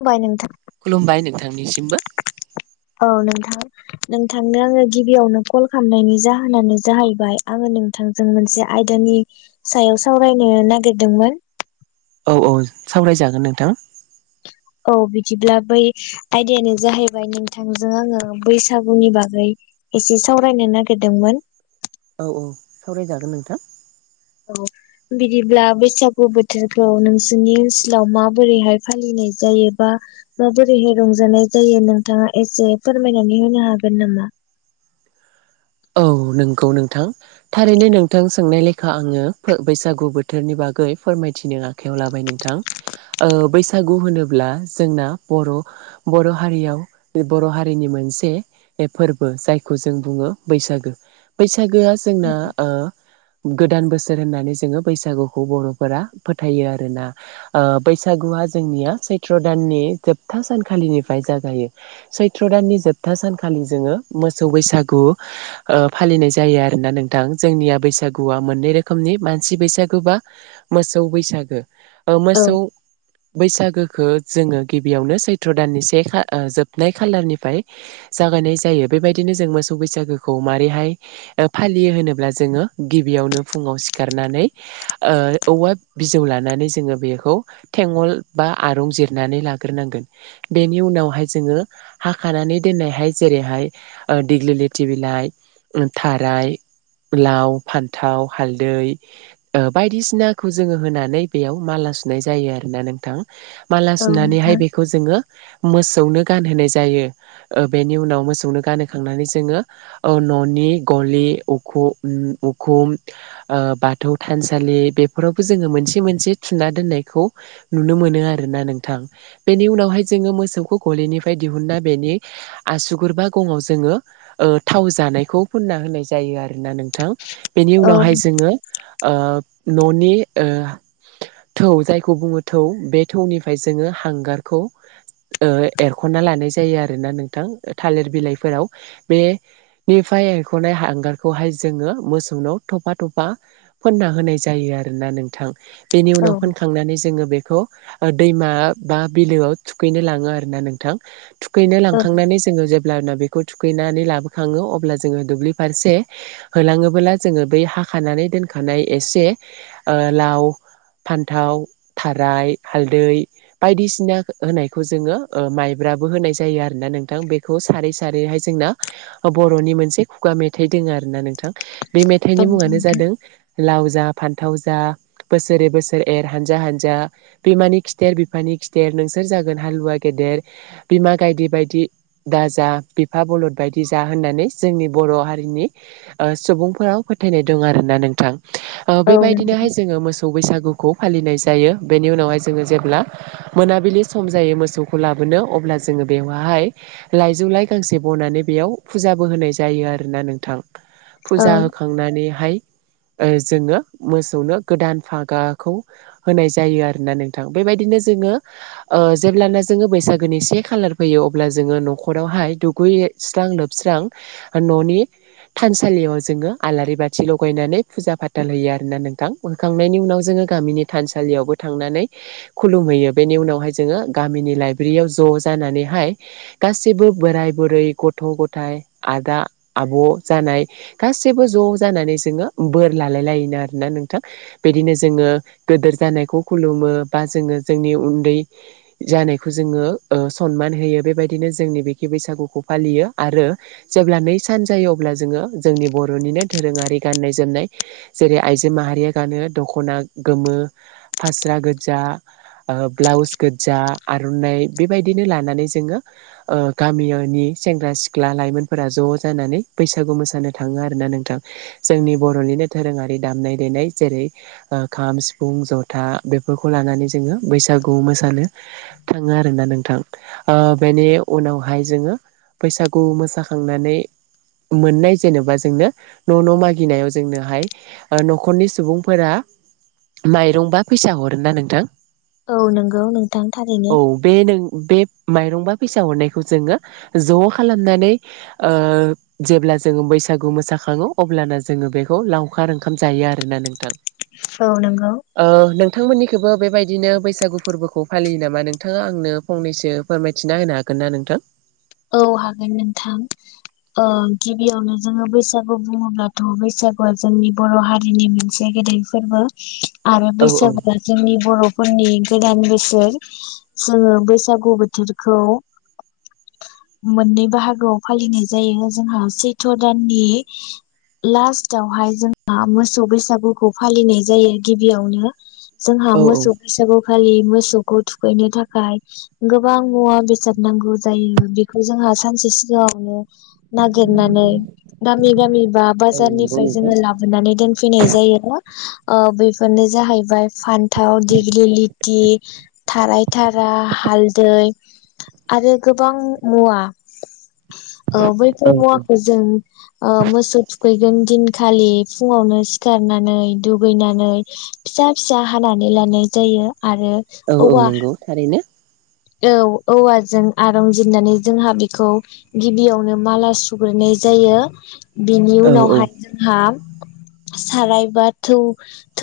[unintelligible] नोंथां खुलुमबाय नोंथांनिसिमबो औ नोंथां नोंथांनो आङो गिबियावनो कल खालामनायनि जाहोनानो जाहैबाय आङो नोंथांजों मोनसे आयदा नि सायाव सावरायनो नागिरदोंमोन। औ औ सावरायजागोन नोंथां। औ बिदिब्ला बै आयदायानो जाहैबाय नोंथांजों आंङो बैसागुनि बागै। एसे सावरायनो नागिरदोंमोन। औ औ सावरायजागोन नोंथां। औ। बिदिब्ला बैसागु बोथोरखौ नोंसोरनि ओनसोलाव माबोरैहाय फालिनाय जायोबा। माबोरैहाय रंजानाय जायो नोंथाङा एसे फोरमायनानै होनो हागोन नामा?? औ नंगौ नोंथां थारैनो नोंथां सोंनाय लेखा आंङो बैसागु बोथोरनि बाग बागै फोरमायथिनो आखाइयाव लाबाय नोंथां बैसागु होनोब्ला जोंना बर' बर' हारियाव बर' हारिनि मोनसे फोरबो जायखौ जों बुङो। बैसागु बैसागुआ जोंना ओ गोदान बोसोर होननानै जोङो बैसागुखौ बर'फोरा फोथायो आरोना बैसागु। जोंनिया सैत्र दाननि जोबथा सानखालिनिफ्राय जागायो सैत्र दाननि जोबथा सान। सानखालि जोंङो मोसौ बैसागु। ओ फालिनाय जायो आरोना नोंथां जोंनिया बैसागुआ मोननै रोखोमनि मानसि बैसागु बा मोसौ बैसागु ओ औ मोसौ। बैसागुखौ जोंङो गिबियावनो सैत्र दाननि जोबनाय खालारनिफ्राय। जागायनाय जायो बेबायदिनो जों मोसौ बैसागु। [unintelligible] मारैहाय फालियो होनोब्ला जोंङो गिबियावनो फुङाव सिखारनानै। ओ औवा बिजौ लानानै जोंङो बेखौ थेंगल बा आरुं जिरनानै लाग्रोनांगोन। बेनि उनावहाय जोंङो हाखानानै दोननायहाय जेरैहाय दिग्लि लिट टि बिलाइ थाराइ। लाव फान्थाव हालदै बायदिसिनाखौ जोंङो होनानै बेयाव माला माला सुनाय जायो। आरोना नोंथां माला औ सुनानैहाय नोंथां बेखौ जोंङो। मोसौनो गानहोनाय जायो बेनि उनाव मोसौनो गानहोखांनानै जोंङो। ननि गलि उखुम बाथौ थानसालि। बेफोरावबो जोंङो मोनसे मोनसे थुना दोननायखौ नुनो मोनो आरोना नोंथां बेनि। उनावहाय जोंङो मोसौखौ गलिनिफ्राय दिहुनना बेनि आसुगुरबा गंआव जोंङो। थाव जानायखौ फुनना होनाय जायो आरो ना नोंथां बेनि औ उनावहाय जोंङो ननि। थौ जायखौ बुङो थौ बे थौनिफ्राय जोंङो हांगारखौ। एरखना लानाय जायो आरो ना नोंथां थालिर बिलाइफोराव। बेनिफ्राय एरखनाय हांगारखौहाय जोंङो मोसौनाव थफा थफा फोननानै। फोनना होनाय जायो आरोना नोंथां बेनि औ उनाव फोनखांनानै जोंङो बे। खौ दैमा बा बिलोआव थुखैनो लांङो आरोना नोंथां। थुखैनो औ लांखांनानै जोंङो जेब्लाना बेखौ थुखैनानै। लाबोखांङो अब्ला जोंङो दुब्लि फारसे होलाङोब्ला जोंङो बै हाखानानै दोनखानाय एसे। से लाव। फान्थाव थाराय हालदै बायदिसिना होनायखौ जोंङो माइब्रा। मायब्राबो होनाय जायो आरोना नोंथां बेखौ सारै सारैहाय जोंना। बरनि मोनसे खुगा मेथाइ दंङ आरोना नोंथां बे मेथाइनि औ मुङानो जादों। लाव जा फान्थाव जा बोसोरै बोसोर एर हानजा हानजा बिमानि खिथेर बिफानि। खिथेर नोंसोर जागोन हालुवा गेदेर बिमा गायदे बायदि दाजा बिफा बलद बायदि। जा होननानै जोंनि बर हारिनि सुबुंफोराव फोथायनाय दं आरोना नोंथां। औ नंगौ बेबायदिनोहाय जोंङो मोसौ बैसागु। खौ फालिनाय जायो बेनि उनावहाय जोंङो जेब्ला मोनाबिलि सम जायो मोसौखौ लाबोनो अब्ला। जोंङो बेयावहाय लाइजौ लाय गांसे बनानै। बेयाव फुजाबो होनाय जायो आरोना नोंथां औ फुजा होखांनानैहाय। [inaudible] जोंङो मोसौनो गोदान फागाखौ होनाय जायो आरोना नोंथां बेबायदिनो जों। जेब्लाना जोंङो बैसागुनि से खालार फैयो अब्ला जोंङो नखरावहाय दुगै। स्रां लोबस्रां न'नि थानसालियाव जोङो आलारि बाथि लगायनानै फुजा फाथाल होयो आरो ना नोंथां होखांनायनि उनाव जोङो गामिनि थानसालियावबो थांनानै खुलुमैयो बेनि उनावहाय जोङो गामिनि लाइब्रेरियाव ज जानानै हाय गासिबो बोराय बुरै गथ' गथाय आदा आब' जानाय गासैबो ज' जानानै जोङो बोर लालाय लायोनो आरनो नोंथां बिदिनो जोङो गोदोर जानायखौ खुुलुमो बा जोङो जोंनि उन्दै जानायखौ जोङो ओ सनमान होयो बेबायदिनो जोंनि बेखे बैसागुखौ फालियो आरो जेब्ला नै सान जायो अब्ला जोङो जोंनि बर'निनो दोरोङारि गाननाय जोमनाय जेरै आइजो माहारिया गानो दख'ना गोमो फास्रा गोजजा ओ ब्लाउस गोजा आर'नाइ बेबायदिनो लानानै जोङो ओ गामिनि सेंग्रा सिख्ला लाइमोनफोरा ज' जानानै बैसागु मोसानो थाङो आरोना नोंथां जोंनि बर'नि दोरोङारि दामनाय देनाय जेरै खाम सिफुं जथा बेफोरखौ लानानै जोङो बै बैसागु मोसानो थाङो आरोना नोंथां ओ बेनि उनावहाय जोङो बैसागु मोसाखांनानै मोननाय जेनबा जोंनो न' न' मागिनायाव जोंनोहाय न'खरनि सुबुंफोरा माइरंबा फैसा हरो ना नोंथां औ नोंगौ नोंथां औ थारैनो बे नों बे माइरं बा फैसा हरनायखौ जोङो ज' खालामनानै ओ जेब्ला जोङो बैसागु मोसााखङो अब्लाना जोङो बेखौ लावखार ओंखाम जायो आरोना नोंथां औ नोंगौ ओ नोंथांमोननिखौबो बेबायदिनो बैसागु फोर्बोखौ फालियो नामा नोंथाङा आंनो फंनैसो फोरमायथिना होनो हागोन ना नोंथां औ हागोन नोंथां ओं गिबियावनो जोङो बैसागु बुङोब्लाथ बैसागुआ जोंनि बर' हारिनि मोनसे दै फोर्बो आरो औ औ बैसागुआ जोंनि बर' फोरनि गोदान बोसोर जोङो बैसागु बोथोरखौ मोननै बाहागोआव फालिनाय जायो जोंहा सैथ' दाननि लास्टावहाय जोंहा मोसौ बैसागुखौ फालिनाय जायो गिबियावनो जोंहा औ औ मोसौ बैसागु फालियो मोसौखौ थुखैनो थाखाय गोबां मुवा बेसाद नांगौ जायो बेखौ जोंहा सानसे सिगाङावनो नागिरनानै गामि गामि बा औ नंगौ बाजारनिफ्राय नोंथां जोङो लाबोनानै दोनफैनाय जायोना ओ बेफोरनो जाहैबाय फान्थाव दिग्लिलिथि थाराय थारा हालदै आरो गोबां मुवा औ औ बैफोर औ मुवाखौ जों ओ मोसौ थुखैगोन दिन खालि फुङावनो सिखारनानै दुगैनानै फिसा फिसा हानानै लानाय जायो । आरो औ औ औवा नंगौ थारैनो औ औवाजों आरमजिरनानै जोंहा बेखौ गिबियावनो माला सुग्रोनाय जायो बिनि औ औ उनावहाय जोंहा साराय बा थौ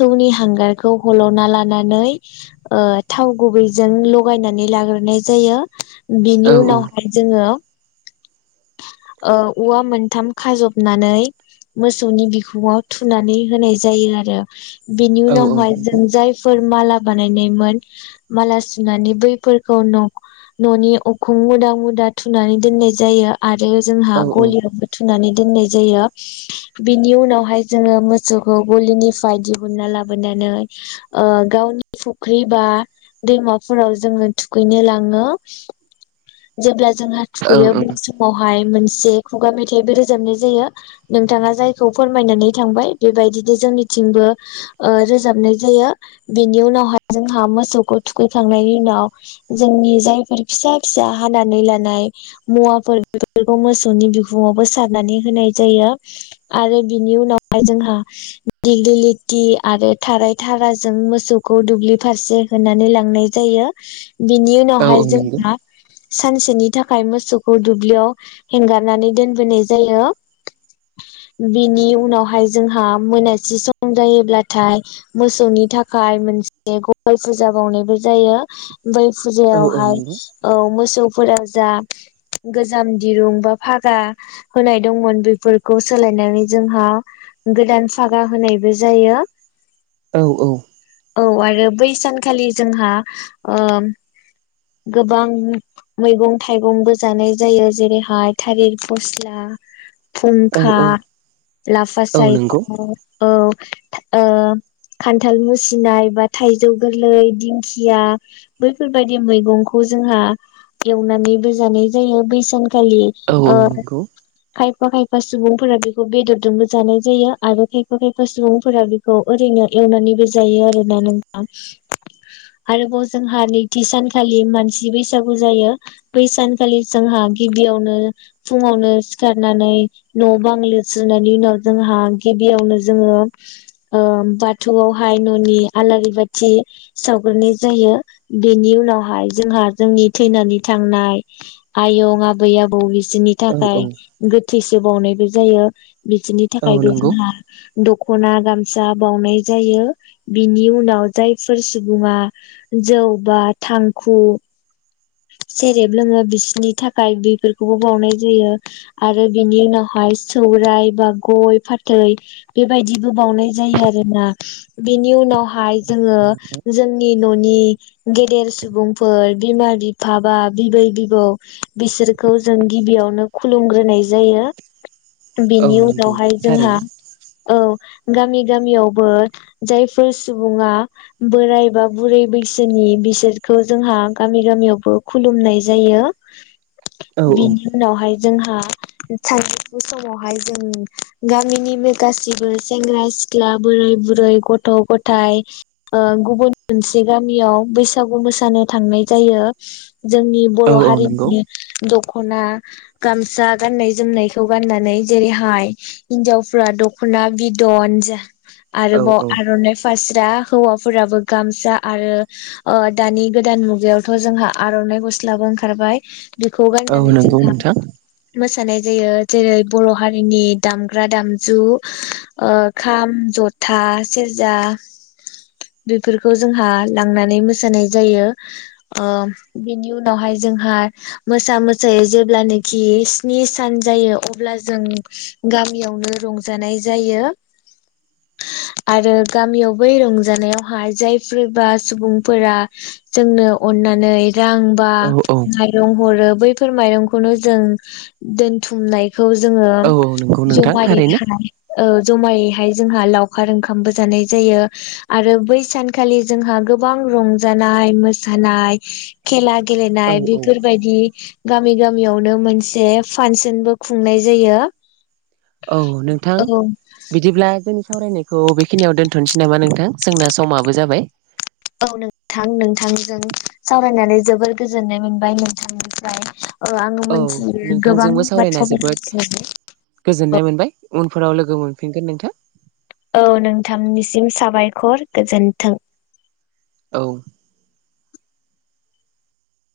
थौनि हांगारखौ हल'ना लानानै ओ थाव गुबै जों लगायनानै लाग्रोनाय जायो औ बिनि उनावहाय जोङो ओ औवा मोनथाम खाजबनानै मोसौनि बिखुंआव थुनानै होनाय जायो आरो। बिनि औ औ उनावहाय नंगौ जों जायफोर माला बानायनायमोन माला सुनानै बैफोरखौ नख न'नि अख मुदा मुदा थुनानै दोननाय जायो आरो जोंहा औ गलियावबो थुनानै दोननाय जायो बिनि उनावहाय जोङो मोसौखौ गलिनिफाय दिहुनना लाबोनानै नो ओ गावनि फुख्रि बा दैमाफोराव जोङो थुखैनो लाङो जेब्ला जोंहा औ थुखैयो समावहाय मोनसे खुगा मेथाइबो रोजाबनाय जायो नोंथाङा जायखौ फोरमायनानै थांबाय बेबायदि जोंनिथिंबो रोजाबनाय ओ जायो बिनि उनावहाय जोंहा मोसौखौ थुखै खांनायनि उनाव जोंनि जायफोर फिसा-फिसा हानानै लिनाय मुवाफोर बेफोरखौ मोसौनि बिखुङावबो सारनानै होनाय जायो आरो बिनि उनावहाय जोंहा दिगिलिटि आरो थाराय थाराजों मोसौखौ दुब्लि फारसे होनानै लां नाय जायो‌ बिनि औ औ उनावहाय नंगौ जोंहा सानसेनि थाखाय मोसौखौ दुब्लियाव हेंगारनानै दोनबोनाय जायो। बिनि उनावहाय जोंहा मोनासि सम जायोब्लाथाय मोसौनि थाखाय मोनसे गय फुजा बावनायबो जायो। बै औ औ फुजायावहाय नंगौ औ मोसौफोराव जा गोजाम दिरुं बा फागा होनाय दंमोन बेफोरखौ सोलायनानै जोंहा गोदान फागा होनायबो जायो। औ औ औ आरो बै सानखालि जोंहा ओ गोबां मैगं-थाइगंबो जानाय जायो जेरैहाय थालिर फस्ला, औ फुंखा, लाफा औ सायख', नंगौ औ ओ खान्थाल मुसिनाय बा थाइजौ गोरलै दिंखिया बैफोरबायदि मैगंखौ जों हा एवनानैबो जानाय जायो बै सानखालि औ ओ नंगौ औ खायफा खायफा सुबुंफोरा बेखौ बेदरजोंबो जानाय जायो आरो खायफा खायफा सुबुंफोरा बेखौ ओरै नो एवनानैबो जायो आरो नोंथां। आरोबाव जोंहा नैथि सानखालि मानसि बैसागु जायो बै सान खालि जोंहा गिबियावनो फुङावनो सिखारनानै न' बां लिस्रोननायनि उनाव जोंहा गिबियावनो जोङो ओ बाथौआवहाय न'नि सावग्रोनाय जायो बेनि उनावहाय जोंहा जोंनि थैनानै थांनाय आयं आबै आबौ बिसोरनि थाखाय औ गोथैसि बावनायबो जायो बिसिनि औ थाखायबो नंगौ जोंहा दख'ना गामसा बावनाय जायो बिनि उनाव जायफोर सुबुङा जौ बा थांखु सेरेब लोङो बिसिनि थाखाय बेफोरखौबो बावनाय जायो आरो बेनि उनावहाय सौराय बा गय फाथै बेबायदिबो बावनाय जायो आरोना बेनि उनाव हाय जोङो जोंनि न'नि गेदेर सुबुंफोर बिमा बिफा बा बिबै बिबौ बिसोरखौ जों गिबियावनो खुलुमग्रोनाय जायो औ बेनि नंगौ उनावहाय जोंहा थारैनो औ गामि गामियावबो जायफोर सुबुङा बोराय बा बुरै बैसोनि बिसोरखौ जोंहा गामि गामियावबो खुलुमनाय जायो औ औ बिनि उनावहाय जोंहा सानजौफु समावहाय जों गामिनिनो गासिबो सेंग्रा सिख्ला बोराय बुरै गथ' गथाय ओ गुबुन मोनसे गामियाव बैसागु मोसानो थांनाय जायो जोंनि औ बर' औ नंगौ हारिनि दं ख'ना गामसा गाननाय जोमनायखौ गाननानै जेरैहाय हिनजावफ्रा दख' न बिदन जा औ आरोबाव औ आर'नाय फा स्रां हौवाफोराबो गामसा आरो ओ दानि गोदान मुगायावथ' जोंहा आर'नाइ गस्लाबो ओंखारबाय बेखौ औ गाननानै नंगौ जोंहा नोंथां मोसानाय जायो जेरै बर' हारिनि दामग्रा दामजु खाम जथा सेरजा बेफोरखौ जोंहा लांनानै मोसानाय जायो ओ बेनि उनावहाय जोंहा मोसा मोसायै जेब्लानोखि स्नि सान जायो अब्ला जों गामियावनो रंजानाय जायो आरो गामियाव बै रंजानायावहाय जाय सोरबा सुबुंफोरा जोंनो अननानै रांबा औ औ माइरं हरो बैफोर माइरंखौनो जों दोनथुमनाय खौ जोङो औ औ नंगौ नोंथां जमायै थारैनो थानाय ओह जमायैहाय जोंहा लावखार ओंखामबो जानाय जायो आरो बै सानखालि जोंहा गोबां रंजानाय मोसानाय खेला औ गेलेनाय औ बेफोरबायदि गामि गामियावनो मोनसे फासनबो खुंनाय जायो औ नोंथां औ बिदिब्ला जोंनि सावरायनायखौ बबेखिनियाव दोनथ'नोसै नामा नोंथां जोंना समाबो जाबाय औ नोंथां नोंथांजों सावरायनानै जोबोर गोजोननाय मोनबाय नोंथांनिफ्राय औ आङो मिथियो गोबां नोंथांजोंबो सावरायना बाथ्रा जोबोद मिथि गोजोननाय औ मोनबाय उनफोराव लोगो मोनफिनगोन नोंथां औ नोंथांनिसिम साबायखर गोजोन्थों औ